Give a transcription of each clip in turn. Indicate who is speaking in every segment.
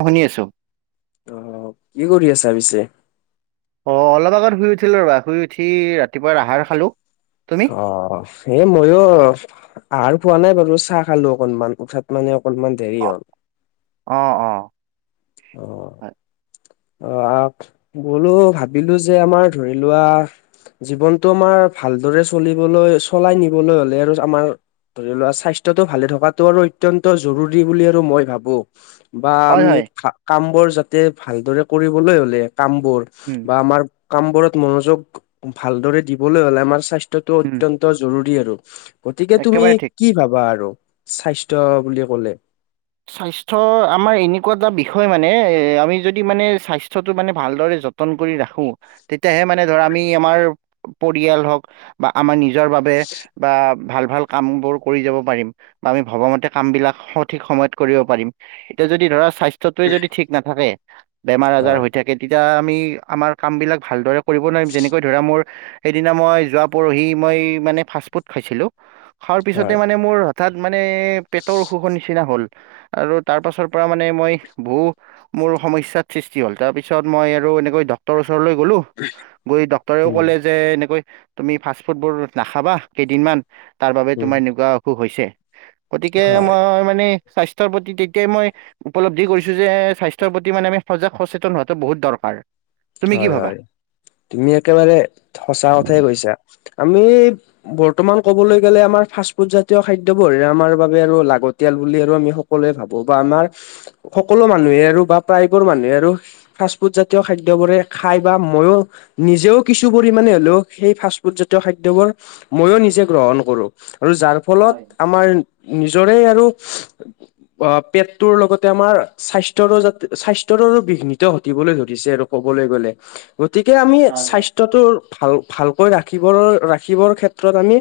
Speaker 1: শুনি আছোঁ।
Speaker 2: অ', কি কৰি আছা পিছে?
Speaker 1: অ', অলপ আগত শুই উঠিলো ৰবা শুই উঠি ৰাতিপুৱা আহাৰ খালো। তুমি
Speaker 2: অ', সেয়ে ময়ো আহাৰ পোৱা নাই বাৰু চাহ খালোঁ অকনমান উঠাত মানে অকনমান দেৰি
Speaker 1: অ
Speaker 2: হ'ল।
Speaker 1: অ', অ',
Speaker 2: অ',
Speaker 1: হয়
Speaker 2: অ', বোলো ভাবিলো যে আমাৰ ধৰি লোৱা জীৱনটো আমাৰ ভালদৰে চলিবলৈ চলাই নিবলৈ হলে আৰু আমাৰ ধৰি লোৱা স্বাস্থ্যটো ভালে থকাটো আৰু অত্যন্ত জৰুৰী বুলি আৰু মই ভাবোঁ। বা
Speaker 1: হয়
Speaker 2: আমি
Speaker 1: হয়।
Speaker 2: কাম বোৰ যাতে ভালদৰে কৰিবলৈ হ'লে কাম বোৰ
Speaker 1: উম
Speaker 2: বা আমাৰ কামবোৰত মনোযোগ ভালদৰে দিবলৈ হলে আমাৰ স্বাস্থ্যটো
Speaker 1: উম
Speaker 2: অত্যন্ত অতি জৰুৰী আৰু গতিকে তুমি
Speaker 1: একেবাৰে ঠিক
Speaker 2: কি ভাবা আৰু স্বাস্থ্য বুলি ক'লে?
Speaker 1: স্বাস্থ্য আমাৰ এনেকুৱা এটা বিষয় মানে এ আমি যদি মানে স্বাস্থ্যটো মানে ভালদৰে যত্ন যতন কৰি ৰাখো, তেতিয়াহে মানে ধৰ আমি আমাৰ পৰিয়াল হওক বা আমাৰ নিজ নিজৰ বাবে বা ভাল ভাল কাম বোৰ কৰি যাব পাৰিম, বা আমি ভবামতে কাম বিলাক সঠিক সময়ত কৰিব পাৰিম, এতিয়া যদি ধৰা স্বাস্থ্যটোয়ে যদি ঠিক নাথাকে বেমাৰ আজাৰ
Speaker 2: হয়
Speaker 1: হৈ থাকে তেতিয়া আমি আমাৰ কামবিলাক ভালদৰে কৰিব নোৱাৰিম, যেনেকৈ ধৰা মোৰ সেদিনা মই যোৱা পৰহি মই মানে ফাষ্ট ফুড খাইছিলোঁ, খোৱাৰ পিছতে
Speaker 2: হয়
Speaker 1: মানে মোৰ হঠাৎ মানে পেটৰ অসুখৰ নিচিনা হ'ল। আৰু তাৰ পাছৰ পৰা মানে মই বহু মোৰ সমস্যাৰ সৃষ্টি হ'ল, তাৰপিছত মই আৰু এনেকৈ ডক্তৰ ওচৰলৈ গ'লোঁ গৈ ডক্তৰেও
Speaker 2: উম
Speaker 1: ক'লে যে এনেকৈ তুমি ফাষ্ট ফুড বোৰ নাখাবা কেইদিনমান। তাৰ বাবে
Speaker 2: উম
Speaker 1: তোমাৰ এনেকুৱা অসুখ হৈছে, গতিকে
Speaker 2: হয়
Speaker 1: মই মানে স্বাস্থ্যৰ প্ৰতি তেতিয়াই মই উপলব্ধি কৰিছোঁ যে স্বাস্থ্যৰ প্ৰতি মানে আমি সজাগ সচেতন হোৱাটো বহুত দৰকাৰ। তুমি কি
Speaker 2: হয়,
Speaker 1: ভাবা
Speaker 2: হয় তুমি একেবাৰে সঁচা কথাই কৈছা আমি বৰ্তমান ক'বলৈ গ'লে আমাৰ ফাষ্ট ফুড জাতীয় খাদ্যবোৰ আমাৰ বাবে আৰু লাগতিয়াল বুলি আৰু আমি সকলোৱে ভাবো বা আমাৰ সকলো মানুহে আৰু বা প্ৰায়বোৰ মানুহে আৰু ফাষ্টফুড জাতীয় খাদ্য খাদ্যবোৰে খাই বা ময়ো, নিজেও কিছু পৰিমাণে হ'লেও সেই ফাষ্ট ফুডজাতীয় খাদ্যবোৰ ময়ো নিজে গ্ৰহণ কৰো আৰু যাৰ ফলত
Speaker 1: হয়
Speaker 2: আমাৰ নিজৰে আৰু অ', পেটটোৰ লগতে আমাৰ স্বাস্থ্যৰো স্বাস্থ্যৰো বিঘ্নিত ঘটিবলৈ ধৰিছে আৰু। ক'বলৈ গ'লে, গতিকে আমি
Speaker 1: হয় হয়
Speaker 2: স্বাস্থ্যটোৰ ভাল ভালকৈ ৰাখিবৰ ৰাখিবৰ ক্ষেত্ৰত আমি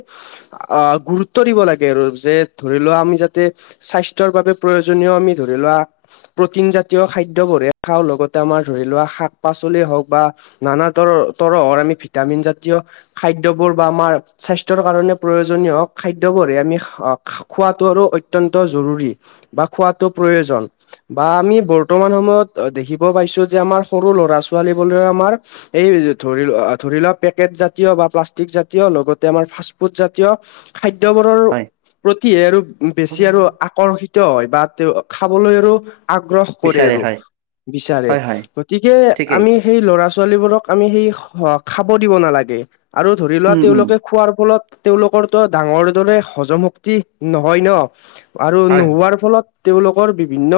Speaker 2: আ, গুৰুত্ব দিব লাগে আৰু যে ধৰি লোৱা আমি যাতে স্বাস্থ্যৰ বাবে প্ৰয়োজনীয় আমি ধৰি লোৱা প্ৰ'টিন জাতীয় খাদ্যবঢ়িয়া খাওঁ লগতে আমাৰ ধৰি লোৱা শাক পাচলি হওক বা নানা তৰ তৰহৰ আমি ভিটামিন জাতীয় খাদ্যবোৰ বা আমাৰ স্বাস্থ্যৰ কাৰণে প্ৰয়োজনীয় হওক খাদ্যবোৰ আমি খও খোৱাটো আৰু অত্যন্ত জৰুৰী বা খোৱাটো প্ৰয়োজন বা আমি বৰ্তমান সময়ত দেখিব পাইছো যে আমাৰ সৰু ল'ৰা ছোৱালী বোৰ আমাৰ এই ধৰি ধৰি লোৱাক পেকেট জাতীয় বা প্লাষ্টিক জাতীয় লগতে আমাৰ ফাষ্টফুড জাতীয় খাদ্যবোৰৰ
Speaker 1: হয়
Speaker 2: প্ৰতিহে আৰু বেছি আৰু আকৰ্ষিত হয় বা তেওঁ খাবলৈ আৰু আগ্ৰহ কৰে
Speaker 1: বিচাৰে
Speaker 2: আৰু
Speaker 1: হয়
Speaker 2: বিচাৰে
Speaker 1: হয় হয়
Speaker 2: গতিকে
Speaker 1: ঠিকেই
Speaker 2: আমি সেই ল'ৰা ছোৱালীবোৰক আমি সেই খাব দিব নালাগে। আৰু ধৰি লোৱা
Speaker 1: উম উম
Speaker 2: তেওঁলোকে খোৱাৰ ফলত তেওঁলোকৰটো ডাঙৰ দৰে হজম শক্তি নহয় ন' আৰু
Speaker 1: হয়
Speaker 2: নোহোৱাৰ ফলত তেওঁলোকৰ বিভিন্ন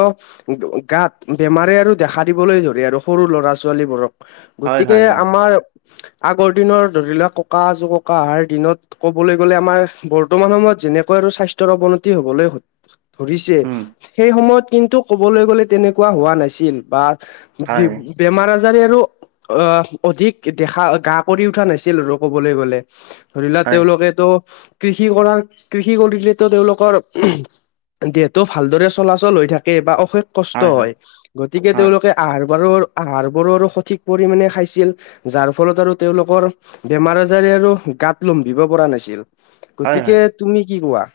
Speaker 2: গাত বেমাৰে আৰু দেখা দিবলৈ ধৰে আৰু সৰু ল'ৰা ছালী ছোৱালীবোৰক
Speaker 1: হয় হয়
Speaker 2: গতিকে
Speaker 1: হয় হয়
Speaker 2: আমাৰ আগৰ দিনৰ ধৰি লোৱা ককা, আজো ককা অহাৰ দিনত ক'বলৈ গ'লে আমাৰ বৰ্তমান সময়ত যেনেকুৱা আৰু স্বাস্থ্যৰ অৱনতি হবলৈ স ধৰিছে,
Speaker 1: উম
Speaker 2: সেই সময়ত কিন্তু কবলৈ গলে তেনেকুৱা হোৱা নাছিল বা
Speaker 1: হয়
Speaker 2: বেমাৰ আজাৰী আৰু অ', অধিক দেখা গা কৰি উঠা নাছিল আৰু কবলৈ গ'লে, ধৰি লোৱা
Speaker 1: হয়
Speaker 2: তেওঁলোকে ত', কৃষি কৰাৰ কৃষি কৰিলেতো তেওঁলোকৰ দেহটো ভালদৰে চলাচল হৈ থাকে, বা অশেষ কষ্ট হয়, গতিকে
Speaker 1: হয়
Speaker 2: তেওঁলোকে আহাৰ বাৰৰ আহাৰ বোৰো আৰু সঠিক পৰিমানে খাইছিল, যাৰ ফলত আৰু তেওঁলোকৰ বেমাৰ আজাৰ আৰু গাত লমভিব পৰা নাছিল,
Speaker 1: হয় হয়
Speaker 2: গতিকে তুমি কি কোৱা?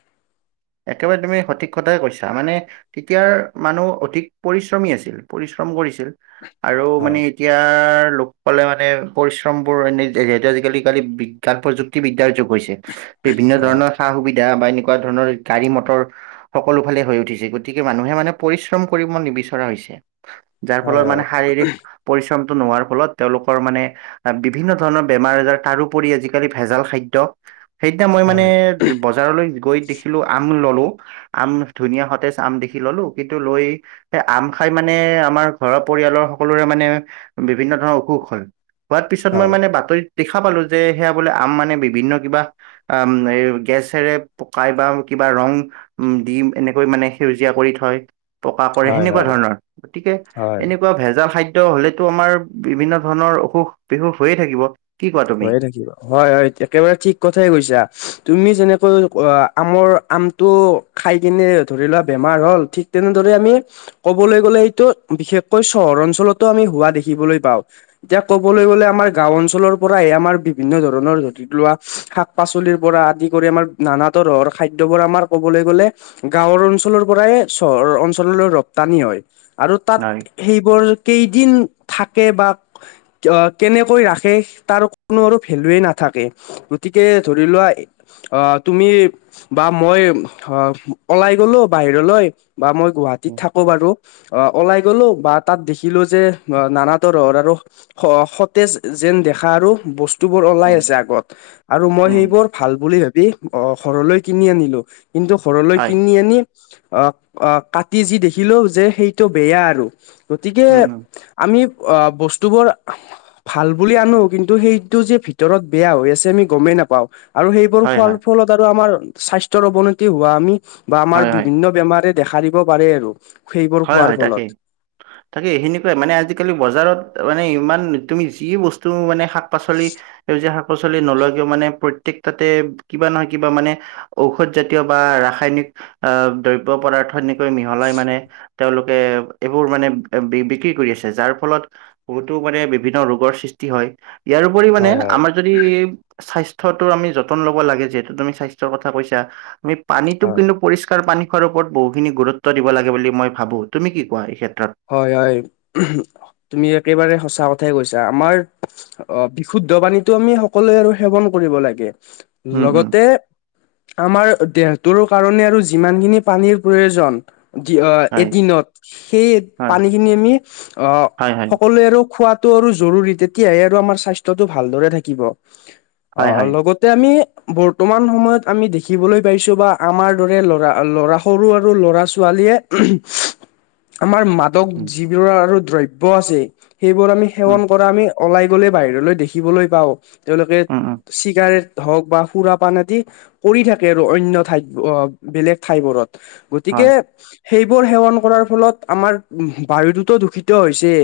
Speaker 1: একেবাৰে তুমি সঠিক কথাই কৈছা মানে তেতিয়াৰ মানুহ অধিক পৰিশ্ৰমী আছিল, পৰিশ্ৰম কৰিছিল আৰু মানে
Speaker 2: হয়
Speaker 1: এতিয়াৰ লোককলে মানে পৰিশ্ৰমবোৰ এনেই যিহেতু আজিকালি কালি বিখ্যাত প্ৰযুক্তিবিদ্যাৰ যুগ হৈছে। বিভিন্ন
Speaker 2: হয়
Speaker 1: ধৰণৰ সা সুবিধা বা এনেকুৱা ধৰণৰ গাড়ী মটৰ সকলো ফালে হৈ উঠিছে, গতিকে মানুহে মানে পৰিশ্ৰম কৰিব নিবিচৰা হৈছে। যাৰ
Speaker 2: হয়
Speaker 1: ফলত মানে
Speaker 2: হয়
Speaker 1: শাৰীৰিক পৰিশ্ৰমটো নোহোৱাৰ ফলত তেওঁলোকৰ মানে বিভিন্ন ধৰণৰ বেমাৰ আজাৰ তাৰউপৰি আজিকালি ভেজাল খাদ্য সেইদিনা মই মানে
Speaker 2: হয়
Speaker 1: বজাৰলৈ গৈ দেখিলো আম ললো আম ধুনীয়া সতেজ আম দেখি ললো কিন্তু লৈ সে আম খাই মানে আমাৰ ঘৰৰ পৰিয়ালৰ সকলোৰে মানে বিভিন্ন ধৰণৰ অসুখ হল। হোৱাৰ পিছত মই
Speaker 2: হয়
Speaker 1: মানে বাতৰিত দেখা পালো যে সেয়া বোলে আম মানে বিভিন্ন কিবা আ, এই গেছেৰে পকাই বা কিবা ৰং উম, দি এনেকৈ মানে সেউজীয়া কৰি থয় পকা কৰে
Speaker 2: হয়
Speaker 1: সেনেকুৱা
Speaker 2: হয়
Speaker 1: ধৰণৰ, গতিকে
Speaker 2: হয়
Speaker 1: এনেকুৱা ভেজাল খাদ্য খাদ্য হলেতো আমাৰ বিভিন্ন ধৰণৰ অসুখ বিসুখ হৈয়ে থাকিব। কি কোৱা তুমি
Speaker 2: হৈয়ে থাকিব। হয়, হয়, একেবাৰে ঠিক কথাই কৈছা তুমি যেনেকৈ আমৰ আমটো খাই কিনে ধৰি লোৱা বেমাৰ হ'ল ঠিক তেনেদৰে আমি কবলৈ গ'লে এইটো বিশেষকৈ চহৰ অঞ্চলতো আমি হোৱা দেখিবলৈ পাওঁ। এতিয়া ক'বলৈ গ'লে আমাৰ গাঁও অঞ্চলৰ পৰাহে আমাৰ বিভিন্ন ধৰণৰ ধতি লোৱা শাক পাচলিৰ পৰা আদি কৰি আমাৰ নানা তৰহৰ খাদ্যবোৰ আমাৰ ক'বলৈ গ'লে গাঁওৰ অঞ্চলৰ পৰাই চহৰৰ অঞ্চললৈ ৰপ্তানি হয়। আৰু তাত
Speaker 1: হয়
Speaker 2: সেইবোৰ কেইদিন থাকে বা কেনেকৈ ৰাখে তাৰ কোনো আৰু ভেলুৱে নাথাকে গতিকে ধৰি লোৱা অ', তুমি বা মই অ, ওলাই গলো বাহিৰলৈ বা মই গুৱাহাটীত
Speaker 1: উম
Speaker 2: থাকো বাৰু অ', ওলাই গলো বা তাত দেখিলো যে নানা তৰহৰ আৰু সতেজ যেন দেখা আৰু বস্তুবোৰ ওলাই
Speaker 1: উম
Speaker 2: আছে আগত। আৰু মই
Speaker 1: উম
Speaker 2: সেইবোৰ ভাল বুলি ভাবি ঘৰলৈ কিনি আনিলো কিন্তু ঘৰলৈ
Speaker 1: হয়
Speaker 2: কিনি আনি আ, আ, কাটি যি দেখিলো যে সেইটো বেয়া আৰু গতিকে
Speaker 1: উম উম
Speaker 2: আমি বস্তুবোৰ ভাল বুলি আনো কিন্তু সেইটো যে ভিতৰত বেয়া হৈ আছে আমি গমেই নাপাও আৰু সেইবোৰ
Speaker 1: হয়
Speaker 2: খোৱাৰ
Speaker 1: হয়
Speaker 2: ফলত আৰু আমাৰ স্বাস্থ্যৰ অৱনতি হোৱা আমি বা আমাৰ
Speaker 1: হয় হয়
Speaker 2: বিভিন্ন বেমাৰে দেখা দিব পাৰে আৰু সেইবোৰ
Speaker 1: হয়,
Speaker 2: খোৱাৰ
Speaker 1: হয়, তাকেই
Speaker 2: [inaudible]
Speaker 1: তাকে সেনেকুৱাই মানে আজিকালি বজাৰত মানে ইমান তুমি যি বস্তু মানে শাক পাচলি সেউজীয়া শাক পাচলি নলয় কিয় মানে প্ৰত্যেক তাতে কিবা নহয় কিবা মানে ঔষধ জাতীয় বা ৰাসায়নিক আ, দ্ৰব্য পদাৰ্থ এনেকৈ মিহলাই মানে তেওঁলোকে এইবোৰ মানে বি বিক্ৰী কৰি আছে যাৰ ফলত বহুতো মানে বিভিন্ন ৰোগৰ সৃষ্টি হয় ইয়াৰ উপৰি মানে
Speaker 2: হয় হয়
Speaker 1: আমাৰ যদি স্বাস্থ্যটোৰ আমি যতন ল'ব লাগে যিহেতু তুমি স্বাস্থ্যৰ কথা কৈছা পানীটোক
Speaker 2: হয়।
Speaker 1: কিন্তু পৰিষ্কাৰ পানী খোৱাৰ ওপৰত বহুখিনি গুৰুত্ব দিব লাগে বুলি মই ভাবো, তুমি কি কোৱা এই ক্ষেত্ৰত?
Speaker 2: হয়, হয়, তুমি একেবাৰে সঁচা কথাই কৈছা আমাৰ অ', বিশুদ্ধ পানীটো আমি সকলোৱে আৰু সেৱন কৰিব লাগে লগতে আমাৰ দেহটোৰ কাৰণে আৰু যিমানখিনি পানীৰ প্ৰয়োজন এদিনত সেই পানীখিনি আমি সকলোৱে আৰু খোৱাত টো আৰু জৰুৰী তেতিয়াহে আৰু আমাৰ স্বাস্থ্যটো ভালদৰে থাকিব অ, লগত তে আমি বৰ্তমান সময়ত আমি দেখিবলৈ পাইছো বা আমাৰ দৰে ল'ৰা ল'ৰা সৰু আৰু ল'ৰা ছোৱালীয়ে [unintelligible] যিবোৰ আৰু দ্ৰব্য আছে সেইবোৰ আমি সেৱন কৰা আমি ওলাই গ'লে বাহিৰলৈ দেখিবলৈ পাওঁ তেওঁলোকে চিগাৰেট হওক বা সুৰা পান আদি কৰি থাকে আৰু অন্য ঠাইত অ', বেলেগ ঠাইবোৰত। গতিকে সেইবোৰ সেৱন কৰাৰ ফলত আমাৰ বায়ুটোতো দূষিত হৈছে।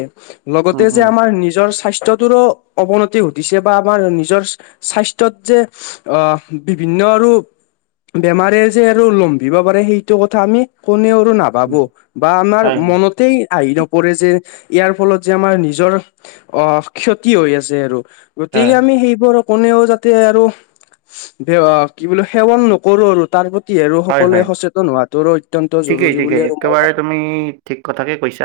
Speaker 2: লগতে যে আমাৰ নিজৰ স্বাস্থ্যটোৰো অৱনতি ঘটিছে বা আমাৰ নিজৰ স্বাস্থ্যত যে আ, বিভিন্ন আৰু বেমাৰে যে আৰু লম্ভিব পাৰে সেইটো কথা আমি কোনেও আৰু না ভাবো বা আমাৰ মনতেই আহি নপৰে যে ইয়াৰ ফলত যে আমাৰ নিজৰ অ', ক্ষতি হৈ আছে আৰু গতিকে আমি সেইবোৰ কোনেও যাতে আৰু কি বুলো সেৱন নকৰো আৰু তাৰ কি আৰু সকলোৱে সচেতন হোৱাতোৰ অত্যন্ত
Speaker 1: ঠিকেই
Speaker 2: জৰুৰী বুলি
Speaker 1: ঠিকেই
Speaker 2: আৰু মই ভা
Speaker 1: একেবাৰে তুমি ঠিক কথাকে কৈছা,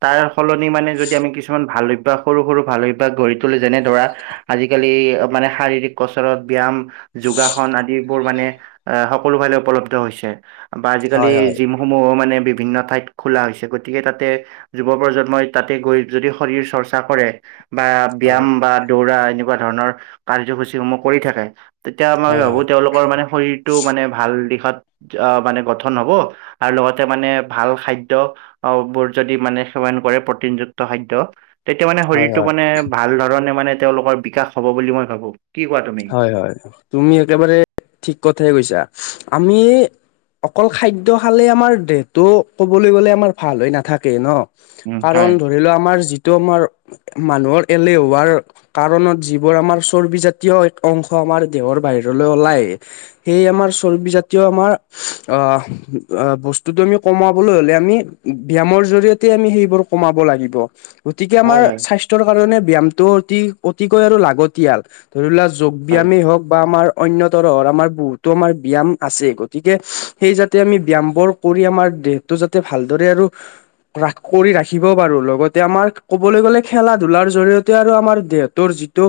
Speaker 1: তাৰ সলনি মানে যদি আমি কিছুমান ভাল অভ বা সৰু, সৰু ভাল অভ্যাস গঢ়ি তোলো যেনে ধৰা আজিকালি মানে শাৰীৰিক কচৰৎ, ব্যায়াম যোগাসন আদিবোৰ মানে সকলো ফালে উপলব্ধ হৈছে, বা আজিকালি যি সমূহো মানে বিভিন্ন ঠাইত খোলা হৈছে গতিকে তাতে যুৱ প্ৰজন্মই তাতে গৈ যদি শৰীৰ চৰ্চা কৰে বা ব্যায়াম
Speaker 2: হয়
Speaker 1: বা দৌৰা এনেকুৱা ধৰণৰ কাৰ্যসূচী সমূহ কৰি থাকে তেতিয়া মই
Speaker 2: হয় হয়
Speaker 1: ভাবো তেওঁলোকৰ মানে শৰীৰটো মানে ভাল দি মানে গঠন হব আৰু লগতে মানে ভাল খাদ্য অ, বোৰ যদি মানে সেৱন কৰে প্ৰটিনযুক্ত খাদ্য তেতিয়া মানে
Speaker 2: হয় হয়
Speaker 1: শৰীৰটো মানে ভাল ধৰণে মানে তেওঁলোকৰ বিকাশ হব বুলি মই ভাবো, কি কোৱা তুমি?
Speaker 2: হয়, হয় তুমি একেবাৰে ঠিক কথাই কৈছা আমি অকল খাদ্য খালে আমাৰ দেহটো ক'বলৈ গ'লে আমাৰ ভাল হৈ নাথাকে ন'।
Speaker 1: উম
Speaker 2: কাৰণ
Speaker 1: হয়
Speaker 2: ধ ধৰিলোৱা আমাৰ যিটো আমাৰ মানুহৰ এলেহুৱাৰ কাৰণত যিবোৰ আমাৰ চৰ্বিজাত জাতীয় এক অংশ আমাৰ দেহৰ বাহিৰলৈ ওলায়, সেই আমাৰ চৰ্বিজাতীয় আমাৰ অ', অ', বস্তুটো আমি কমাবলৈ হ'লে আমি ব্যায়ামৰ জৰিয়তে আমি সেইবোৰ কমাব লাগিব। গতিকে আমাৰ
Speaker 1: হয় হয়
Speaker 2: স্বাস্থ্যৰ কাৰণে ব্যায়ামটো অতি অতিকৈ আৰু লাগতিয়াল ধৰি লোৱা যোগ
Speaker 1: হয়
Speaker 2: ব্যায়ামেই হওক বা আমাৰ অন্যতৰৰ, আমাৰ বহুতো আমাৰ ব্যয়াম আছে গতিকে সেই যাতে আমি ব্যয়ামবোৰ কৰি আমাৰ দেহটো যাতে ভালদৰে আৰু ৰা, কৰি ৰাখিব পাৰো লগতে আমাৰ ক'বলৈ গ'লে খেলা ধূলাৰ জৰিয়তে আৰু আমাৰ দেহ তোৰ যিটো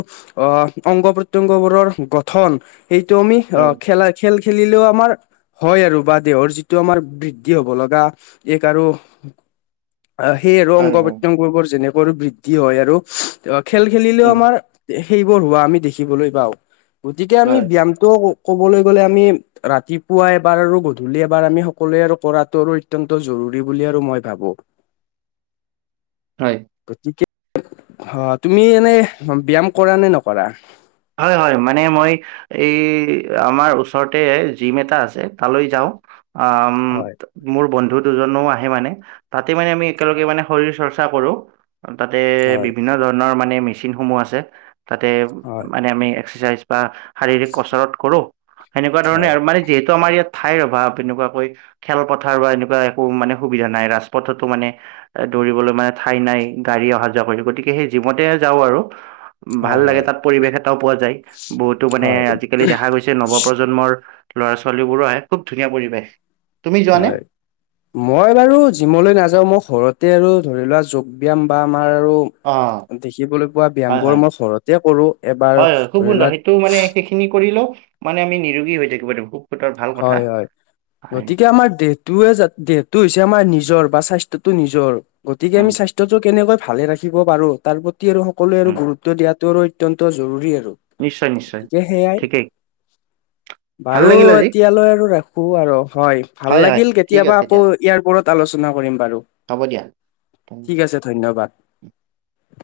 Speaker 2: অ, অংগ প্ৰত্যংগবোৰৰ গঠন সেইটো আমি অ,
Speaker 1: হয়
Speaker 2: খেলা খেল খেলিলেও আমাৰ হয় আৰু বা দেহৰ যিটো আমাৰ বৃদ্ধি হব লগা এক আৰু আ, সেই আৰু অং
Speaker 1: হয় হয়
Speaker 2: প্ৰত্যংগবোৰ যেনেকৈ বৃদ্ধি হয় আৰু খেল খেলিলেও
Speaker 1: উম,
Speaker 2: আমাৰ সেইবোৰ হোৱা আমি দেখিবলৈ পাওঁ গতিকে আমি
Speaker 1: হয়
Speaker 2: ব্যয়ামটোও কবলৈ গলে আমি ৰাতিপুৱা এবাৰ আৰু গধূলি এবাৰ আমি সকলোৱে আৰু কৰাটো আৰু অত্যন্ত জৰুৰী বুলি আৰু মই ভাবো। [inaudible]
Speaker 1: হয়,
Speaker 2: গতিকে অ', তুমি এনে ব্যয়ায়াম কৰা নে নকৰা?
Speaker 1: হয়, হয়, মানে মই এই আমাৰ ওচৰতে জিম এটা আছে তালৈ যাওঁ আ
Speaker 2: হয়
Speaker 1: মোৰ বন্ধু দুজনো আহে মানে তাতে মানে আমি একেলগে মানে শৰীৰ চৰ্চা কৰো তাতে
Speaker 2: হয়
Speaker 1: বিভিন্ন ধৰণৰ মানে মেচিন সমূহ আছে তাতে
Speaker 2: হয়
Speaker 1: মানে আমি এক্সাৰচাইজ বা শাৰীৰিক কচৰত কৰো সেনেকুৱা ধৰণে
Speaker 2: হয়
Speaker 1: আৰু মানে যিহেতু আমাৰ ইয়াত ঠাইৰ অভাৱ এনেকুৱাকৈ খেলপথাৰ বা এনেকুৱা একো মানে সুবিধা নাই ৰাজপথতো মানে এ দৌৰিবলৈ মানে ঠাই নাই গাড়ী অহা যোৱা কৰি থাকিব, গতিকে সেই জিমতে যাওঁ আৰু। ভাল
Speaker 2: হয়
Speaker 1: লাগে
Speaker 2: হয়
Speaker 1: তাত পৰিবেশ এটাও পোৱা যায়, বহুতো মানে
Speaker 2: হয়
Speaker 1: আজিকালি দেখা গৈছে নৱপ্ৰজন্ম প্ৰজন্মৰ ল'ৰা ছোৱালীবোৰো আহে খুব ধুনীয়া পৰিৱেশ। তুমি যোৱা নে
Speaker 2: হয়, মই বাৰু যিমলৈ নাযাওঁ, মই ঘৰতে আৰু ধৰি লোৱা যোগ ব্যায়াম বা আমাৰ আৰু
Speaker 1: অ
Speaker 2: দেখিবলৈ পোৱা ব্যায়াম
Speaker 1: হয়
Speaker 2: বোৰ
Speaker 1: হয়
Speaker 2: মই ঘৰতে কৰো এবাৰ
Speaker 1: হয় হয় খুব
Speaker 2: ধৰি
Speaker 1: সুন্দৰ
Speaker 2: লোৱা
Speaker 1: সেইটো মানে সেইখিনি কৰিলেও মানে আমি নিৰোগী হৈ থাকিব। সুতৰ ভাল কথা
Speaker 2: হয়, হয়,
Speaker 1: হয়
Speaker 2: গতিকে আমাৰ দে তয়ে দেহটো হৈছে আমাৰ নিজৰ বা স্বাস্থ্্যটো নিজৰ [inaudible] [inaudible] গতিকে
Speaker 1: উম
Speaker 2: আমি স্বাস্থ্যটো কেনেকৈ ভালে ৰাখিব পাৰো তাৰ প্ৰতি আৰু সকলোৱে আৰু
Speaker 1: উম
Speaker 2: গুৰুত্ব দিয়াাতটো আৰু অতি জৰুৰী আৰু।
Speaker 1: নিশ্চয় নিশ্চয়,
Speaker 2: গতিকে সেয়াই
Speaker 1: ঠিকেই। ভাল
Speaker 2: বাৰু
Speaker 1: লাগিল আজি
Speaker 2: এতিয়ালৈ আৰু ৰাখো আৰু হয় ভাল
Speaker 1: হয়
Speaker 2: লাগিল
Speaker 1: ঠিক
Speaker 2: কেতিয়াবা
Speaker 1: আছে
Speaker 2: আকৌ
Speaker 1: দিয়া
Speaker 2: ইয়াৰ ওৰত আলোচনা কৰিম বাৰু।
Speaker 1: হ'ব দিয়া।
Speaker 2: ঠিক আছে ধন্যবাদ।